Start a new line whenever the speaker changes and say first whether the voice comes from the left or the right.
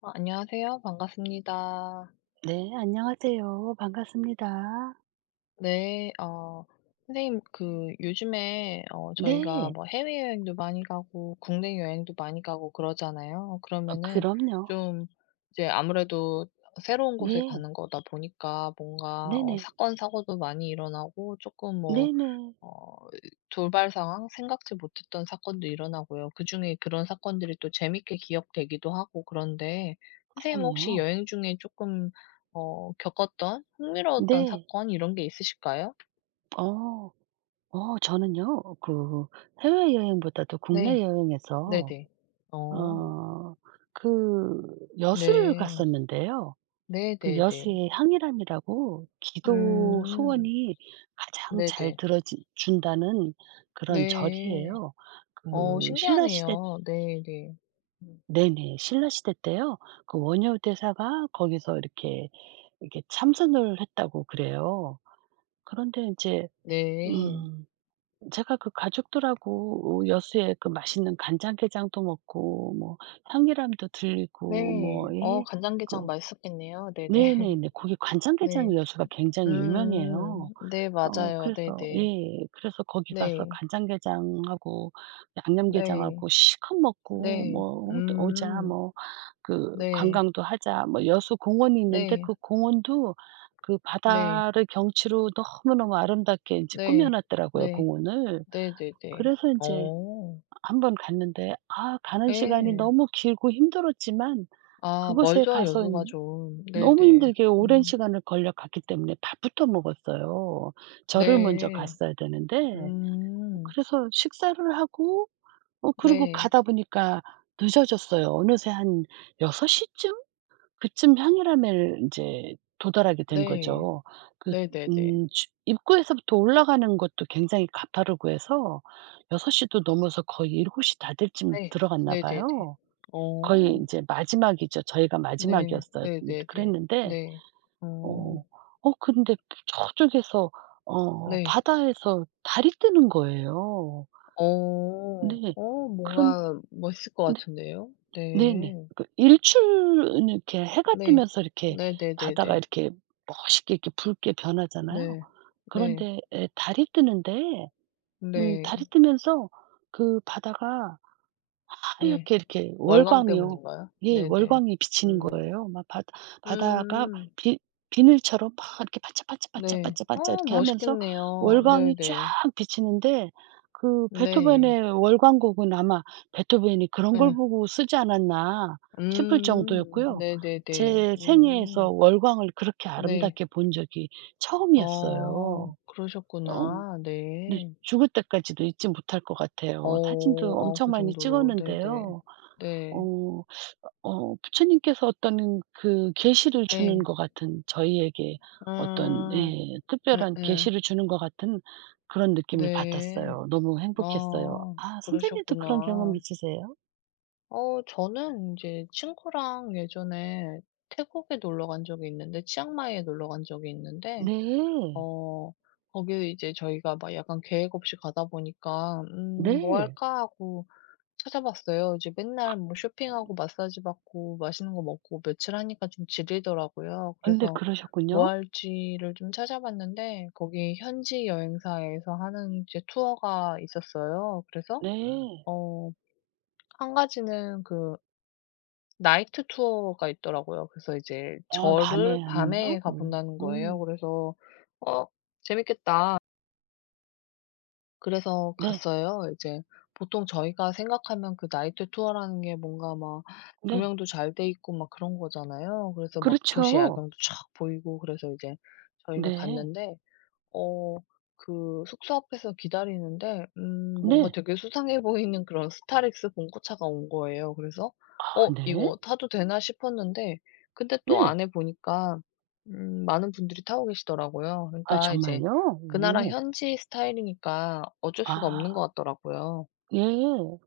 left: 아, 안녕하세요. 반갑습니다.
right: 네, 안녕하세요. 반갑습니다.
left: 네, 선생님, 요즘에, 저희가
right: 네.
left: 뭐 해외여행도 많이 가고, 국내 여행도 많이 가고 그러잖아요. 그러면은
right: 그럼요.
left: 좀, 이제 아무래도 새로운 곳에
right: 예.
left: 가는 거다 보니까 뭔가,
right: 네네.
left: 사건, 사고도 많이 일어나고, 조금 뭐,
right: 네네.
left: 어 돌발 상황 생각지 못했던 사건도 일어나고요. 그중에 그런 사건들이 또 재밌게 기억되기도 하고 그런데 선생님 혹시
right: 그럼요.
left: 여행 중에 조금 겪었던 흥미로웠던
right: 네.
left: 사건 이런 게 있으실까요?
right: 어. 저는요. 해외여행보다도 국내
left: 네.
right: 여행에서
left: 네네. 어.
right: 어 그 여수를
left: 네.
right: 갔었는데요. 그
left: 네네네.
right: 여수의 향일암이라고 기도
left: 음.
right: 소원이 가장 잘
left: 네네.
right: 들어 준다는 그런
left: 네.
right: 절이에요.
left: 어
right: 그 신라 시대.
left: 신기하네요. 네네. 음.
right: 네네. 신라 시대 때요. 그 원효 대사가 거기서 이렇게 이렇게 참선을 했다고 그래요. 그런데 인제
left: 네. 네.
right: 음 제가 그 가족들하고 여수에 그 맛있는 간장게장도 먹고 뭐 향리람도 들리고
left: 네.
right: 뭐
left: 어
right: 예
left: 간장게장
right: 그
left: 맛있었겠네요. 네네.
right: 네네네. 거기 간장게장
left: 네.
right: 여수가 굉장히 유명해요.
left: 음. 네 맞아요.
right: 그래서
left: 네네.
right: 예 그래서 거기 가서
left: 네.
right: 간장게장하고
left: 네.
right: 양념게장하고 실컷 먹고
left: 네.
right: 뭐 '오자.'
left: 음.
right: 뭐 그
left: 네.
right: 관광도 하자. 뭐 여수 공원이 있는데
left: 네.
right: 그 공원도 그
left: 네.
right: 바다를 경치로 너무너무 아름답게 인제 꾸며
left: 네.
right: 놨더라고요,
left: 네.
right: 공원을.
left: 네네네.
right: 그래서 인제
left: 어.
right: 한번 갔는데 아 가는 시간이
left: 예.
right: 너무 길고 힘들었지만
left: 아
right: 그곳에
left: 멀죠
right: 가서
left: 여수가 좀.
right: 너무
left: 네네.
right: 힘들게 오랜
left: 음.
right: 시간을 걸려 갔기 때문에 밥부터 먹었어요. 절을 먼저
left: 네.
right: 갔어야 되는데.
left: 음.
right: 그래서 식사를 하고 그리고
left: 네.
right: 가다 보니까 늦어졌어요. 어느새 한 6 시쯤? 그쯤 향유람에 이제 도달하게 된
left: 네.
right: 거죠. 그
left: 네네네.
right: 주 입구에서부터 올라가는 것도 굉장히 가파르고 해서 6 시도 넘어서 거의 7시 다될쯤
left: 네.
right: 들어갔나
left: 네네네.
right: 봐요. 거의
left: 어.
right: 이제 마지막이죠. 저희가
left: 네.
right: 마지막이었어요. 음.
left: 네네네.
right: 그랬는데
left: 네. 어.
right: 어 근데 저쪽에서
left: 네.
right: 바다에서 달이 뜨는 거예요.
left: 어.
right: 네.
left: 어
right: 그런
left: 뭔가 멋있을 것 같은데요.
right: 네네.
left: 네.
right: 그 일출은 이렇게 해가
left: 네.
right: 뜨면서 이렇게 바다가
left: 네네네네.
right: 이렇게 멋있게 이렇게 붉게 변하잖아요.
left: 네. 네.
right: 그런데 예 달이 뜨는데
left: 네.
right: 달이 뜨면서 그 바다가
left: 네.
right: 하얗게 이렇게
left: 월광
right: 월광이요.
left: 때문인가요?
right: 예
left: 네네.
right: 월광이 비치는
left: 음.
right: 거예요. 막 바다 바다가
left: 음
right: 비 비늘처럼 막 이렇게
left: 네.
right: 반짝반짝반짝반짝반짝
left: 어
right: 이렇게 하면서
left: 멋있겠네요.
right: 월광이 쫙
left: 네네.
right: 비치는데 그
left: 네.
right: 베토벤의 월광곡은 아마 '베토벤이 그런 걸
left: 네.
right: 보고 쓰지 않았나.' 싶을
left: 음.
right: 정도였고요.
left: 네네네.
right: 제 생애에서
left: 음.
right: 월광을 그렇게
left: 네.
right: 아름답게 본 적이
left: 어
right: 처음이었어요. 어
left: 그러셨구나.
right: 근데
left: 네.
right: 죽을 때까지도 잊지 못할 것 같아요. 사진도
left: 어. 아
right: 엄청
left: 그
right: 많이
left: 정도로 네네.
right: 찍었는데요.
left: 네.
right: 어 부처님께서 어떤 그 계시를 주는
left: 네.
right: 것 같은 저희에게 어떤
left: 아.
right: 예 특별한
left: 예예.
right: 계시를 주는 것 같은 그런 느낌을
left: 네.
right: 받았어요. 너무 행복했어요.
left: 아
right: 아 선생님도 그런 경험
left: 그러셨구나.
right: 있으세요?
left: 어 저는 인제 친구랑 예전에 태국에 놀러 간 적이 있는데 치앙마이에 놀러 간 적이 있는데
right: 네.
left: 어 거기 이제 저희가 막 약간 계획 없이 가다 보니까 '음 뭐
right: 네.
left: 할까?' 하고 찾아봤어요. 이제 맨날 뭐 쇼핑하고 마사지 받고 맛있는 거 먹고 며칠 하니까 좀 질리더라고요.
right: 근데
left: 그래서 뭐
right: 그러셨군요.
left: 할지를 좀 찾아봤는데 거기 현지 여행사에서 하는 이제 투어가 있었어요. 그래서
right: 네.
left: 어 한 가지는 나이트 투어가 있더라고요. 그래서 이제
right: 아
left: 절을
right: 밤에
left: 밤에
right: 하면요?
left: 가
right: 음.
left: 본다는 거예요.
right: 음.
left: 그래서 '어 재밌겠다.' 그래서
right: 네.
left: 갔어요. 이제 보통 저희가 생각하면 그 나이트 투어라는 게 뭔가 막
right: 네.
left: 조명도 잘 돼 있고 막 그런 거잖아요. 그래서 막 도시
right: 그렇죠.
left: 야경도 촥 보이고 그래서 이제 저희가
right: 네.
left: 갔는데 어 그 숙소 앞에서 기다리는데 뭔가
right: 네.
left: 되게 수상해 보이는 그런 스타렉스 봉고차가 온 거예요. 그래서
right: 아
left: '어
right: 네.
left: 이거 타도 되나?' 싶었는데 근데 또
right: 네.
left: 안에 보니까 많은 분들이 타고 계시더라고요.
right: 아
left: 그러니까 이제
right: 정말요?
left: 그 나라
right: 오.
left: 현지 스타일이니까 어쩔 수가 없는 것
right: 아.
left: 같더라고요.
right: 예.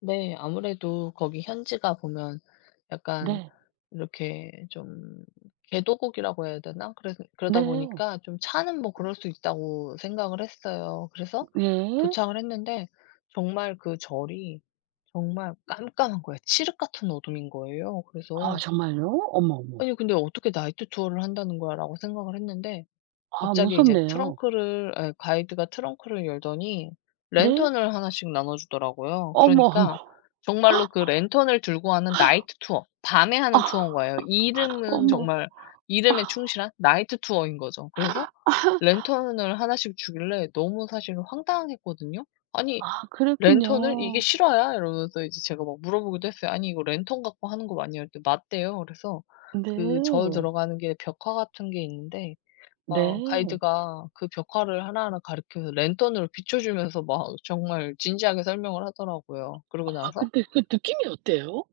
left: 네. 아무래도 거기 현지가 보면 약간
right: 네.
left: 이렇게 좀 개도국이라고 해야 되나? 그래서 그러다
right: 네.
left: 보니까 좀 차는 뭐 그럴 수 있다고 생각을 했어요. 그래서
right: 네.
left: 도착을 했는데 정말 그 절이 정말 깜깜한 거예요. 칠흑 같은 어둠인 거예요.
right: 아
left: 그래서
right: 정말요? 어머, 어머.
left: '아니 근데 어떻게 나이트 투어를 한다는 거야.'라고 생각을 했는데
right: 아
left: 갑자기 이제
right: 무섭네요.
left: 트렁크를 아니, 가이드가 트렁크를 열더니
right: 네?
left: 랜턴을 하나씩 나눠 주더라고요.
right: 어머,
left: 그러니까
right: 어머.
left: 정말로 그 랜턴을 들고 하는 나이트 투어 밤에
right: 아
left: 하는 투어인 거예요. 이름은
right: 어머.
left: 정말 이름에 충실한 나이트 투어인 거죠. 그래서 랜턴을 하나씩 주길래 너무 사실은 황당했거든요. "아니
right: 아
left: 랜턴을? 이게
right: 그랬군요.
left: 실화야?" 이러면서 이제 제가 막 물어보기도 했어요. "아니 이거 랜턴 갖고 하는 거 맞냐?" 그랬더니 맞대요. 그래서 그 절
right: 네.
left: 들어가는 게 벽화 같은 게 있는데 막
right: 네.
left: 가이드가 그 벽화를 하나하나 가르쳐서 랜턴으로 비춰 주면서 막 정말 진지하게 설명을 하더라고요. 그러고
right: 아
left: 나서
right: 근데 그 느낌이 어때요?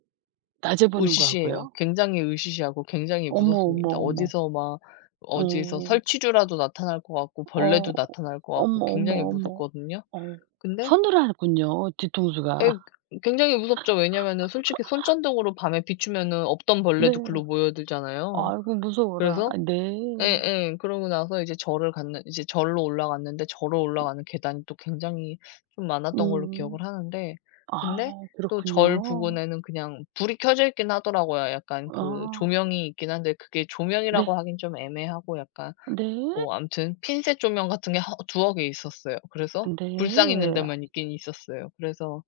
right: 낮에 보는
left: 으시시해요.
right: 거하고요?
left: 굉장히 으시시하고 굉장히
right: 어머, 어머,
left: 무섭습니다.
right: 어머.
left: 어디서 막 어디에서
right: 어.
left: 설치류라도 나타날 것 같고
right: 어.
left: 벌레도 나타날 것 같고
right: 어머, 어머,
left: 굉장히
right: 어머.
left: 무섭거든요.
right: 어.
left: 근데
right: 서늘하군요, 뒤통수가.
left: 에 굉장히 무섭죠. 왜냐면은 솔직히 손전등으로 밤에 비추면은 없던
right: 네.
left: 벌레도 글로 모여들잖아요.
right: 아이고 무서워라.
left: 그래서
right: 아 네.
left: 예예. 그러고 나서 이제 절을 갔는 이제 절로 올라갔는데 절로 올라가는 계단이 또 굉장히 좀 많았던 걸로
right: 음.
left: 기억을 하는데 근데
right: 아
left: 또 절
right: 그렇군요.
left: 부근에는 그냥 불이 켜져 있긴 하더라고요. 약간 그
right: 아.
left: 조명이 있긴 한데 그게 조명이라고
right: 네.
left: 하긴 좀 애매하고 약간
right: 네.
left: 뭐 아무튼 핀셋 조명 같은 게 허 2-3 개 있었어요. 그래서 불상 있는
right: 네.
left: 데만 있긴 있었어요. 그래서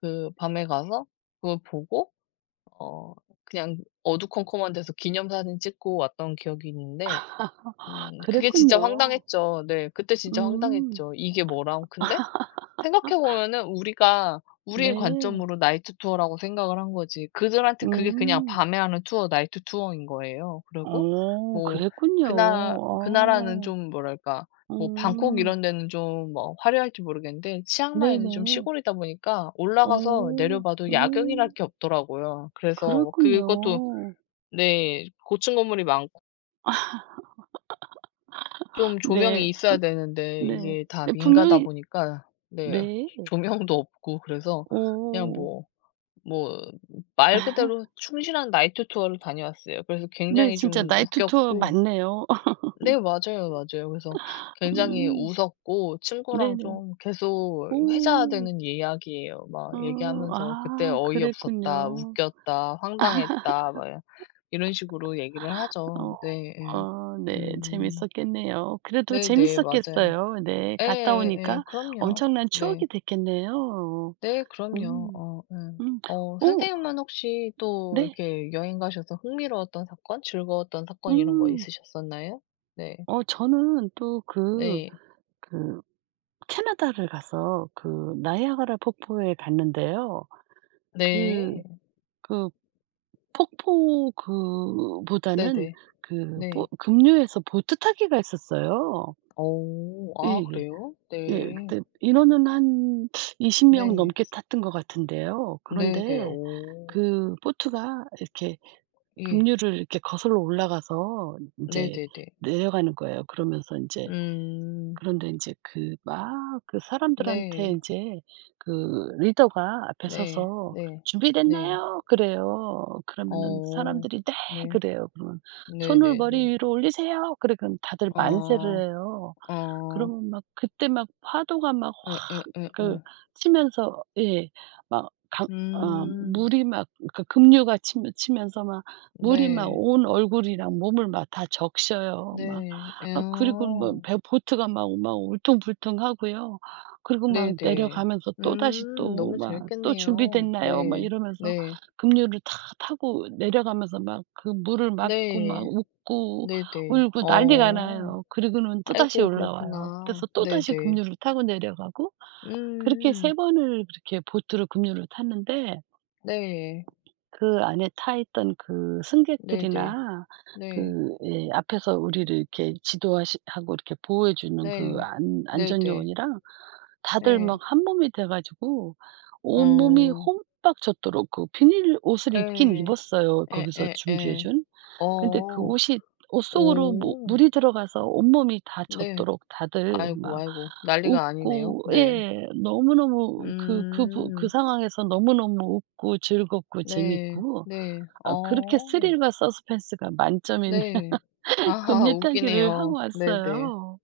left: 그 밤에 가서 그걸 보고 어 그냥 어두컴컴한 데서 기념사진 찍고 왔던 기억이 있는데 그게 진짜
right: 그랬군요.
left: 황당했죠. 네. 그때 진짜
right: 음.
left: 황당했죠. '이게 뭐람.' 근데 생각해 보면은 우리가 우리의
right: 네.
left: 관점으로 나이트 투어라고 생각을 한 거지 그들한테 그게 그냥
right: 음.
left: 밤에 하는 투어 나이트 투어인 거예요. 그리고
right: 어
left: 뭐
right: 그랬군요.
left: 그 나 그 나라는
right: 어.
left: 좀 뭐랄까 뭐 방콕
right: 음.
left: 이런 데는 좀 뭐 화려할지 모르겠는데 치앙마이는 좀
right: 네네.
left: 시골이다 보니까 올라가서
right: 어.
left: 내려봐도 야경이랄
right: 음.
left: 게 없더라고요. 그래서
right: 그랬군요.
left: 그것도 네 고층 건물이 많고 좀 조명이
right: 네.
left: 있어야 되는데
right: 네.
left: 이게 다
right: 네
left: 민가다
right: 분명히.
left: 보니까 네
right: 네.
left: 조명도 없고 그래서 그냥
right: 어.
left: 뭐 말 그대로 충실한 나이트 투어를 다녀왔어요. 그래서
right: 네
left: 굉장히
right: 진짜
left: 좀
right: 나이트 투어
left: 웃겼고
right: 맞네요.
left: 네 맞아요, 맞아요. 그래서 굉장히
right: 음.
left: 웃었고 친구랑
right: 네네.
left: 좀 계속
right: 오.
left: 회자되는 이야기예요.
right: 어.
left: 막 얘기하면서 "그때
right: 아
left: 어이없었다.
right: 그랬군요.
left: 웃겼다. 황당했다." 막 이 이런 식으로 얘기를 하죠.
right: 어.
left: 네 예.
right: 어, 네.
left: 음.
right: 재밌었겠네요. 그래도
left: 네네. 맞아요.
right: 재밌었겠어요. 네. 갔다
left: 예예예.
right: 오니까
left: 그럼요.
right: 엄청난
left: 네.
right: 추억이 됐겠네요.
left: 네 그럼요.
right: 음.
left: 어 예.
right: 음.
left: 어
right: 오.
left: 선생님은 혹시 또
right: 네.
left: 이렇게 여행 가셔서 흥미로웠던 사건, 즐거웠던 사건 이런 거
right: 음.
left: 있으셨었나요? 네.
right: 저는 또
left: 네.
right: 그 캐나다를 가서 그 나이아가라 폭포에 갔는데요. 그
left: 네.
right: 그 폭포 그 보다는
left: 네네.
right: 그 보
left: 네.
right: 급류에서 보트 타기가 있었어요.
left: 어.
right: 예.
left: 아
right: 예.
left: 그래요?
right: 예.
left: 네.
right: 그때 인원은 한 20명
left: 네.
right: 넘게 탔던 것 같은데요.
left: 네네.
right: 그런데
left: 오.
right: 그 보트가 이렇게
left: 예.
right: 급류를 이렇게 거슬러 올라가서 인제
left: 네네네.
right: 내려가는 거예요. 그러면서 인제
left: 음.
right: 그런데 인제 사람들한테
left: 네.
right: 인제 그 리더가 앞에
left: 네.
right: 서서
left: 네. 네.
right: "준비됐나요?" 그래요. 그러면은
left: 어.
right: 사람들이 "네."
left: 네.
right: 그래요. 그러면 "손을 머리
left: 네네네.
right: 위로 올리세요." 그래 그럼 다들
left: 어.
right: 만세를 해요.
left: 어.
right: 그러면 막 그때 막 파도가 막확 그
left: 예예예예.
right: 치면서 예. 막 강 어
left: 음.
right: 물이 막 그 급류가 치면서 막 물이 막
left: 네.
right: 온 얼굴이랑 몸을 막 다 적셔요. 막
left: 네.
right: 아 그리고 뭐
left: 어.
right: 배 보트가 막 막 울퉁불퉁하고요. 그리고 막
left: 네네.
right: 내려가면서 또다시
left: 음.
right: 또
left: 너무
right: 막 "또
left: 재밌겠네요.
right: 준비됐나요?" 막
left: 네.
right: 이러면서
left: 네.
right: 급류를 다 타고 내려가면서 막 그 물을 맞고 막
left: 네.
right: 웃고
left: 네네.
right: 울고 난리가
left: 어.
right: 나요. 그리고는 또다시
left: 아이고
right: 올라와요.
left: 그렇구나.
right: 그래서 또다시
left: 네네.
right: 급류를 타고 내려가고 그렇게
left: 음.
right: 세 번을 그렇게 보트로 급류를 탔는데
left: 네.
right: 그 안에 타 있던 그
left: 네네.
right: 승객들이나
left: 네.
right: 그 예 앞에서 우리를 이렇게 지도하시 하고 이렇게 보호해 주는 그
left: 네.
right: 안 안전
left: 네네.
right: 요원이랑 다들
left: 예.
right: 막 한몸이 돼 가지고 온몸이
left: 어.
right: 홈빡 젖도록 그 비닐 옷을 입긴
left: 예.
right: 입었어요, 거기서 준비해
left: 예예예.
right: 준. 근데 그
left: 어.
right: 옷이 옷 속으로 뭐
left: 오.
right: 물이 들어가서 온몸이 다
left: 네.
right: 젖도록 다들
left: 아이고,
right: 막
left: 아이고. 난리가 아니네요.
right: 웃고
left: 네.
right: 예. 너무너무 그 그 부 그
left: 음.
right: 상황에서 너무너무 웃고 즐겁고
left: 네.
right: 재밌고
left: 네.
right: 아 그렇게
left: 어.
right: 스릴과 서스펜스가 만점인
left: 네. 아
right: 금리 타기를 하고
left: 웃기네요. 네네.
right: 왔어요.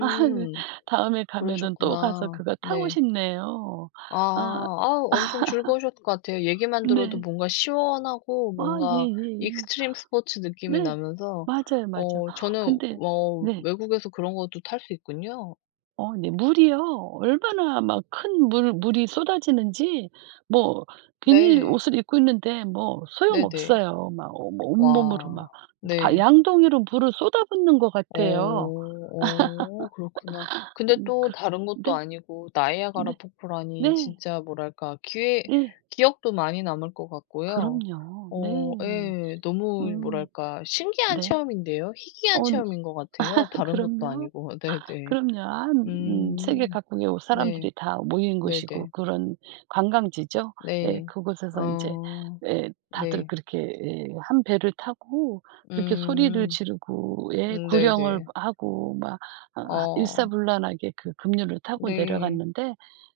right: 아 네. 다음에 가면은 또 가서
left: 그러셨구나.
right: 그거 타고
left: 네.
right: 싶네요.
left: 아.
right: 아
left: 아 엄청 즐거우셨을 것 같아요. 얘기만 들어도
right: 네.
left: 뭔가 시원하고
right: 아
left: 뭔가
right: 예예예.
left: 익스트림 스포츠 느낌이
right: 네.
left: 나면서
right: 맞아요, 맞아.
left: 어 저는
right: 근데
left: 어
right: 네.
left: 외국에서 그런 것도 탈 수 있군요.
right: 어 네. 물이요. 얼마나 막 큰 물 물이 쏟아지는지 뭐 비닐
left: 네.
right: 옷을 입고 있는데 뭐
left: 네네.
right: 소용없어요. 막 뭐 온몸으로
left: 와.
right: 막 바
left: 네.
right: 양동이로 물을 쏟아붓는 것
left: 어.
right: 같아요.
left: 어 그렇구나. 근데
right: 음
left: 또
right: 그
left: 다른 것도
right: 네.
left: 아니고 나이아가라
right: 네.
left: 폭포라니
right: 네.
left: 진짜 뭐랄까 기회
right: 네,
left: 기억도 많이 남을 것 같고요.
right: 그럼요.
left: 어
right: 네.
left: 예. 너무
right: 음
left: 뭐랄까 신기한
right: 네.
left: 체험인데요. 희귀한
right: 어
left: 체험인 것 같아요. 다른 것도
right: 그럼요.
left: 아니고. 네네.
right: 그럼요. 아 세계
left: 음.
right: 각국의 오
left: 네.
right: 사람들이 다 모이는 곳이고
left: 네네.
right: 그런 관광지죠. 예.
left: 네.
right: 그곳에서 이제
left: 어.
right: 예 다들
left: 네.
right: 그렇게 예 한 배를 타고 그렇게 소리를
left: 음.
right: 지르고 예 구령을
left: 네네.
right: 하고 막 아
left: 어.
right: 일사불란하게 그 급류를 타고
left: 네.
right: 내려갔는데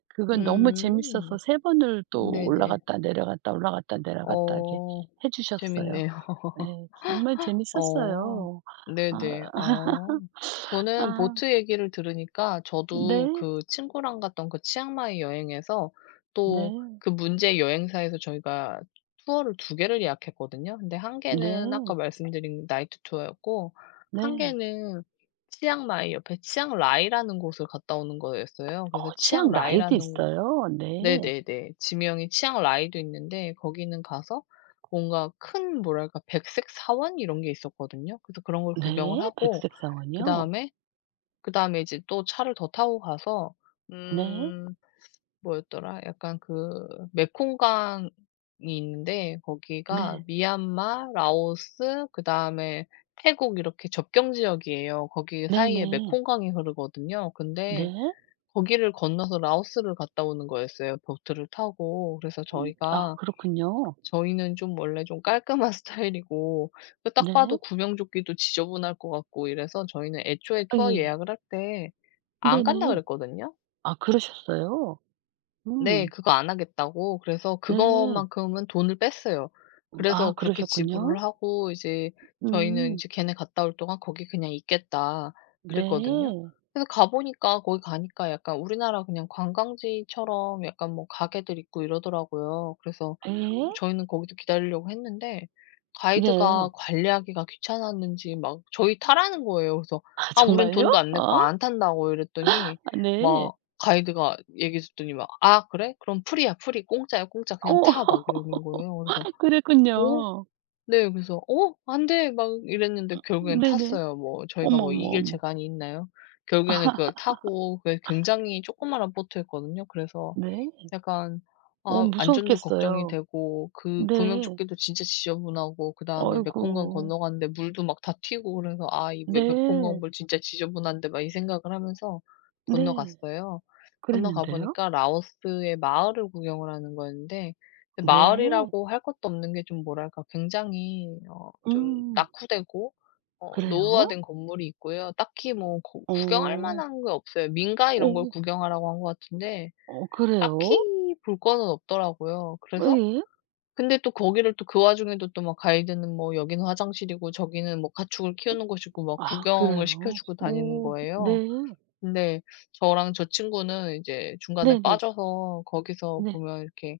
right: 그건 너무 재밌어서
left: 음.
right: 세 번을 또
left: 네네.
right: 올라갔다 내려갔다 올라갔다 내려갔다 하게
left: 어.
right: 해 주셨어요.
left: 재밌네요.
right: 예. 정말
left: 어.
right: 재밌었어요. 아.
left: 네네. 어. 저는
right: 아
left: 보트 얘기를 들으니까 저도
right: 네.
left: 그 친구랑 갔던 그 치앙마이 여행에서 또
right: 네.
left: 그 문제 여행사에서 저희가 투어를 두 개를 예약했거든요. 근데 한
right: 네.
left: 개는 아까 말씀드린 나이트 투어였고 한
right: 네.
left: 개는 치앙마이 옆에 치앙라이라는 곳을 갔다 오는 거였어요. 그래서
right: 치약 라이도
left: 치앙라이라는
right: 있어요. 네.
left: 네네네. 지명이 치앙 라이도 있는데 거기는 가서 뭔가 큰 뭐랄까 백색 사원 이런 게 있었거든요. 그래서 그런 걸 구경을
right: 네.
left: 하고
right: 백색 사원이요?
left: 그다음에, 그다음에 이제 또 차를 더 타고 가서
right: 네.
left: 음 뭐였더라? 약간 그 메콩강이 있는데 거기가
right: 네.
left: 미얀마, 라오스 그다음에 태국 이렇게 접경 지역이에요. 거기 사이에
right: 네네.
left: 메콩강이 흐르거든요. 근데
right: 네.
left: 거기를 건너서 라오스를 갔다 오는 거였어요, 보트를 타고. 그래서
right: 아
left: 저희가
right: 그렇군요.
left: 저희는 좀 원래 좀 깔끔한 스타일이고 그 딱 봐도
right: 네.
left: 구명조끼도 지저분할 것 같고 이래서 저희는 애초에
right: 아
left: 투어
right: 예예.
left: 예약을 할 때 안 간다
right: 네네.
left: 그랬거든요.
right: 아 그러셨어요?
left: 네.
right: 음.
left: 그거 안 하겠다고. 그래서
right: 네.
left: 그것만큼은 돈을 뺐어요. 그래서
right: 아
left: 그렇게 지불을
right: 그러셨군요.
left: 하고 이제 저희는
right: 음.
left: 이제 "걔네 갔다 올 동안 거기 그냥 있겠다." 그랬거든요.
right: 네.
left: 그래서 가 보니까 거기 가니까 약간 우리나라 그냥 관광지처럼 약간 뭐 가게들 있고 이러더라고요. 그래서
right: 예.
left: 저희는 거기서 기다리려고 했는데 가이드가
right: 예.
left: 관리하기가 귀찮았는지 막 저희 타라는 거예요. 그래서
right: 아
left: "아 우린
right: 정말요?
left: 돈도 안 냈고
right: 아
left: 안 탄다."고 이랬더니
right: 아 네.
left: 막 가이드가 얘기해 줬더니만 "아 그래? 그럼 풀이야 풀이 공짜야 공짜. 그냥
right: 어
left: 타." 막 이러는 거예요. 그래서 "어?"
right: 그랬군요.
left: 네. 그래서 "어? 안 돼." 막 이랬는데 결국엔
right: 네네.
left: 탔어요. 뭐 저희가
right: 어머,
left: 뭐
right: 어머,
left: 이길
right: 어머.
left: 재간이 있나요? 결국에는 그걸 타고 그게 굉장히 조그마한 보트였거든요. 그래서
right: 네.
left: 약간
right: 어
left: 아 안전도 걱정이
right: 무서웠겠어요.
left: 되고 그
right: 네.
left: 구명조끼도 진짜 지저분하고 그다음에
right: 아이고.
left: 메콩강 건너갔는데 물도 막 다 튀고 그래서 '아 이 메 메콩강
right: 네.
left: 물 진짜 지저분한데.' 막 이 생각을 하면서
right: 네.
left: 건너갔어요. 건너가
right: 그랬는데요?
left: 보니까 라오스의 마을을 구경을 하는 거였는데 근데
right: 네.
left: 마을이라고 할 것도 없는 게 좀 뭐랄까 굉장히 좀
right: 음.
left: 낙후되고
right: 그래요?
left: 노후화된 건물이 있고요. 딱히 뭐 거 구경할
right: 어.
left: 만한 게 없어요. 민가 이런 걸
right: 어.
left: 구경하라고 한 것 같은데
right: 어 그래요?
left: 딱히 볼 거는 없더라고요. 그래서
right: 예.
left: 근데 또 거기를 또 그 와중에도 또 막 가이드는 뭐 여기는 화장실이고 저기는 뭐 가축을 키우는 곳이고 막
right: 아
left: 구경을
right: 그래요?
left: 시켜주고 다니는
right: 오 네.
left: 거예요. 근데 저랑 저 친구는 이제 중간에
right: 네네.
left: 빠져서 거기서
right: 네.
left: 보면 이렇게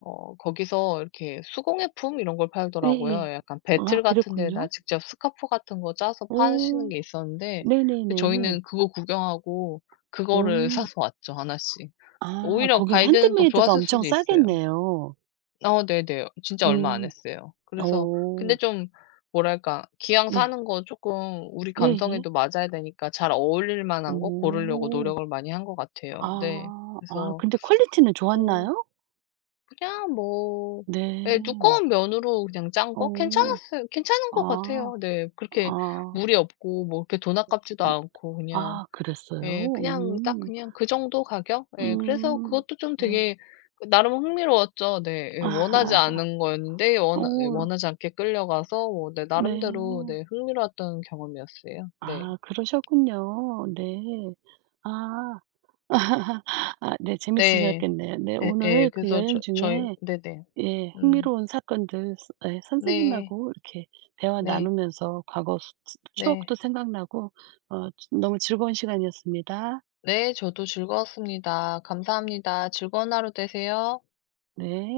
left: 거기서 이렇게 수공예품 이런 걸 팔더라고요.
right: 예예.
left: 약간
right: 아
left: 배틀 같은 데에다
right: 그랬군요.
left: 직접 스카프 같은 거 짜서 파시는
right: 오.
left: 게 있었는데 데
right: 네네네.
left: 저희는 그거 구경하고 그거를
right: 음.
left: 사서 왔죠, 하나씩.
right: 아
left: 오히려
right: 거기는
left: 가이드는 더
right: 핸드메이드가
left: 좋았을
right: 엄청
left: 수도 있어요.
right: 싸겠네요.
left: 어 네네. 진짜 얼마 안
right: 음.
left: 했어요. 그래서 근데
right: 어.
left: 좀 뭐랄까 기왕
right: 예.
left: 사는 거 쪼끔 우리
right: 예예.
left: 감성에도 맞아야 되니까 잘 어울릴 만한 거 고르려고
right: 오.
left: 노력을 많이 한 것 같아요. 네.
right: 아. 아
left: 그래서
right: 근데 퀄리티는
left: 어
right: 좋았나요?
left: 그냥 뭐
right: 네.
left: 예 두꺼운 면으로 그냥 짠 거
right: 어.
left: 괜찮았어요. 괜찮은 것
right: 아.
left: 같아요. 네. 그렇게
right: 아.
left: 무리 없고 뭐 그렇게 돈 아깝지도
right: 음.
left: 않고 그냥
right: 아
left: 예.
right: 그랬어요?
left: 그냥 딱
right: 음.
left: 그냥 그 정도 가격? 예. 그래서
right: 음.
left: 그것도 좀
right: 네.
left: 되게 그 나름 흥미로웠죠. 네. 예. 원하지 않은 거였는데
right: 어
left: 원하지 않게 끌려가서 뭐 네 나름대로 네
right: 네.
left: 흥미로웠던 경험이었어요. 네.
right: 아 그러셨군요. 네. 아. 아 네
left: 네.
right: 재밌으셨겠네요. 네
left: 예예.
right: 오늘 그
left: 그래서
right: 여행
left: 저희
right: 중에
left: 네네.
right: 예
left: 음.
right: 흥미로운 사건들 스 예
left: 네.
right: 선생님하고 이렇게 대화
left: 네.
right: 나누면서 과거 수 추 추억도
left: 네.
right: 생각나고 너무 즐거운 시간이었습니다.
left: 네. 저도 즐거웠습니다. 감사합니다. 즐거운 하루 되세요.
right: 네.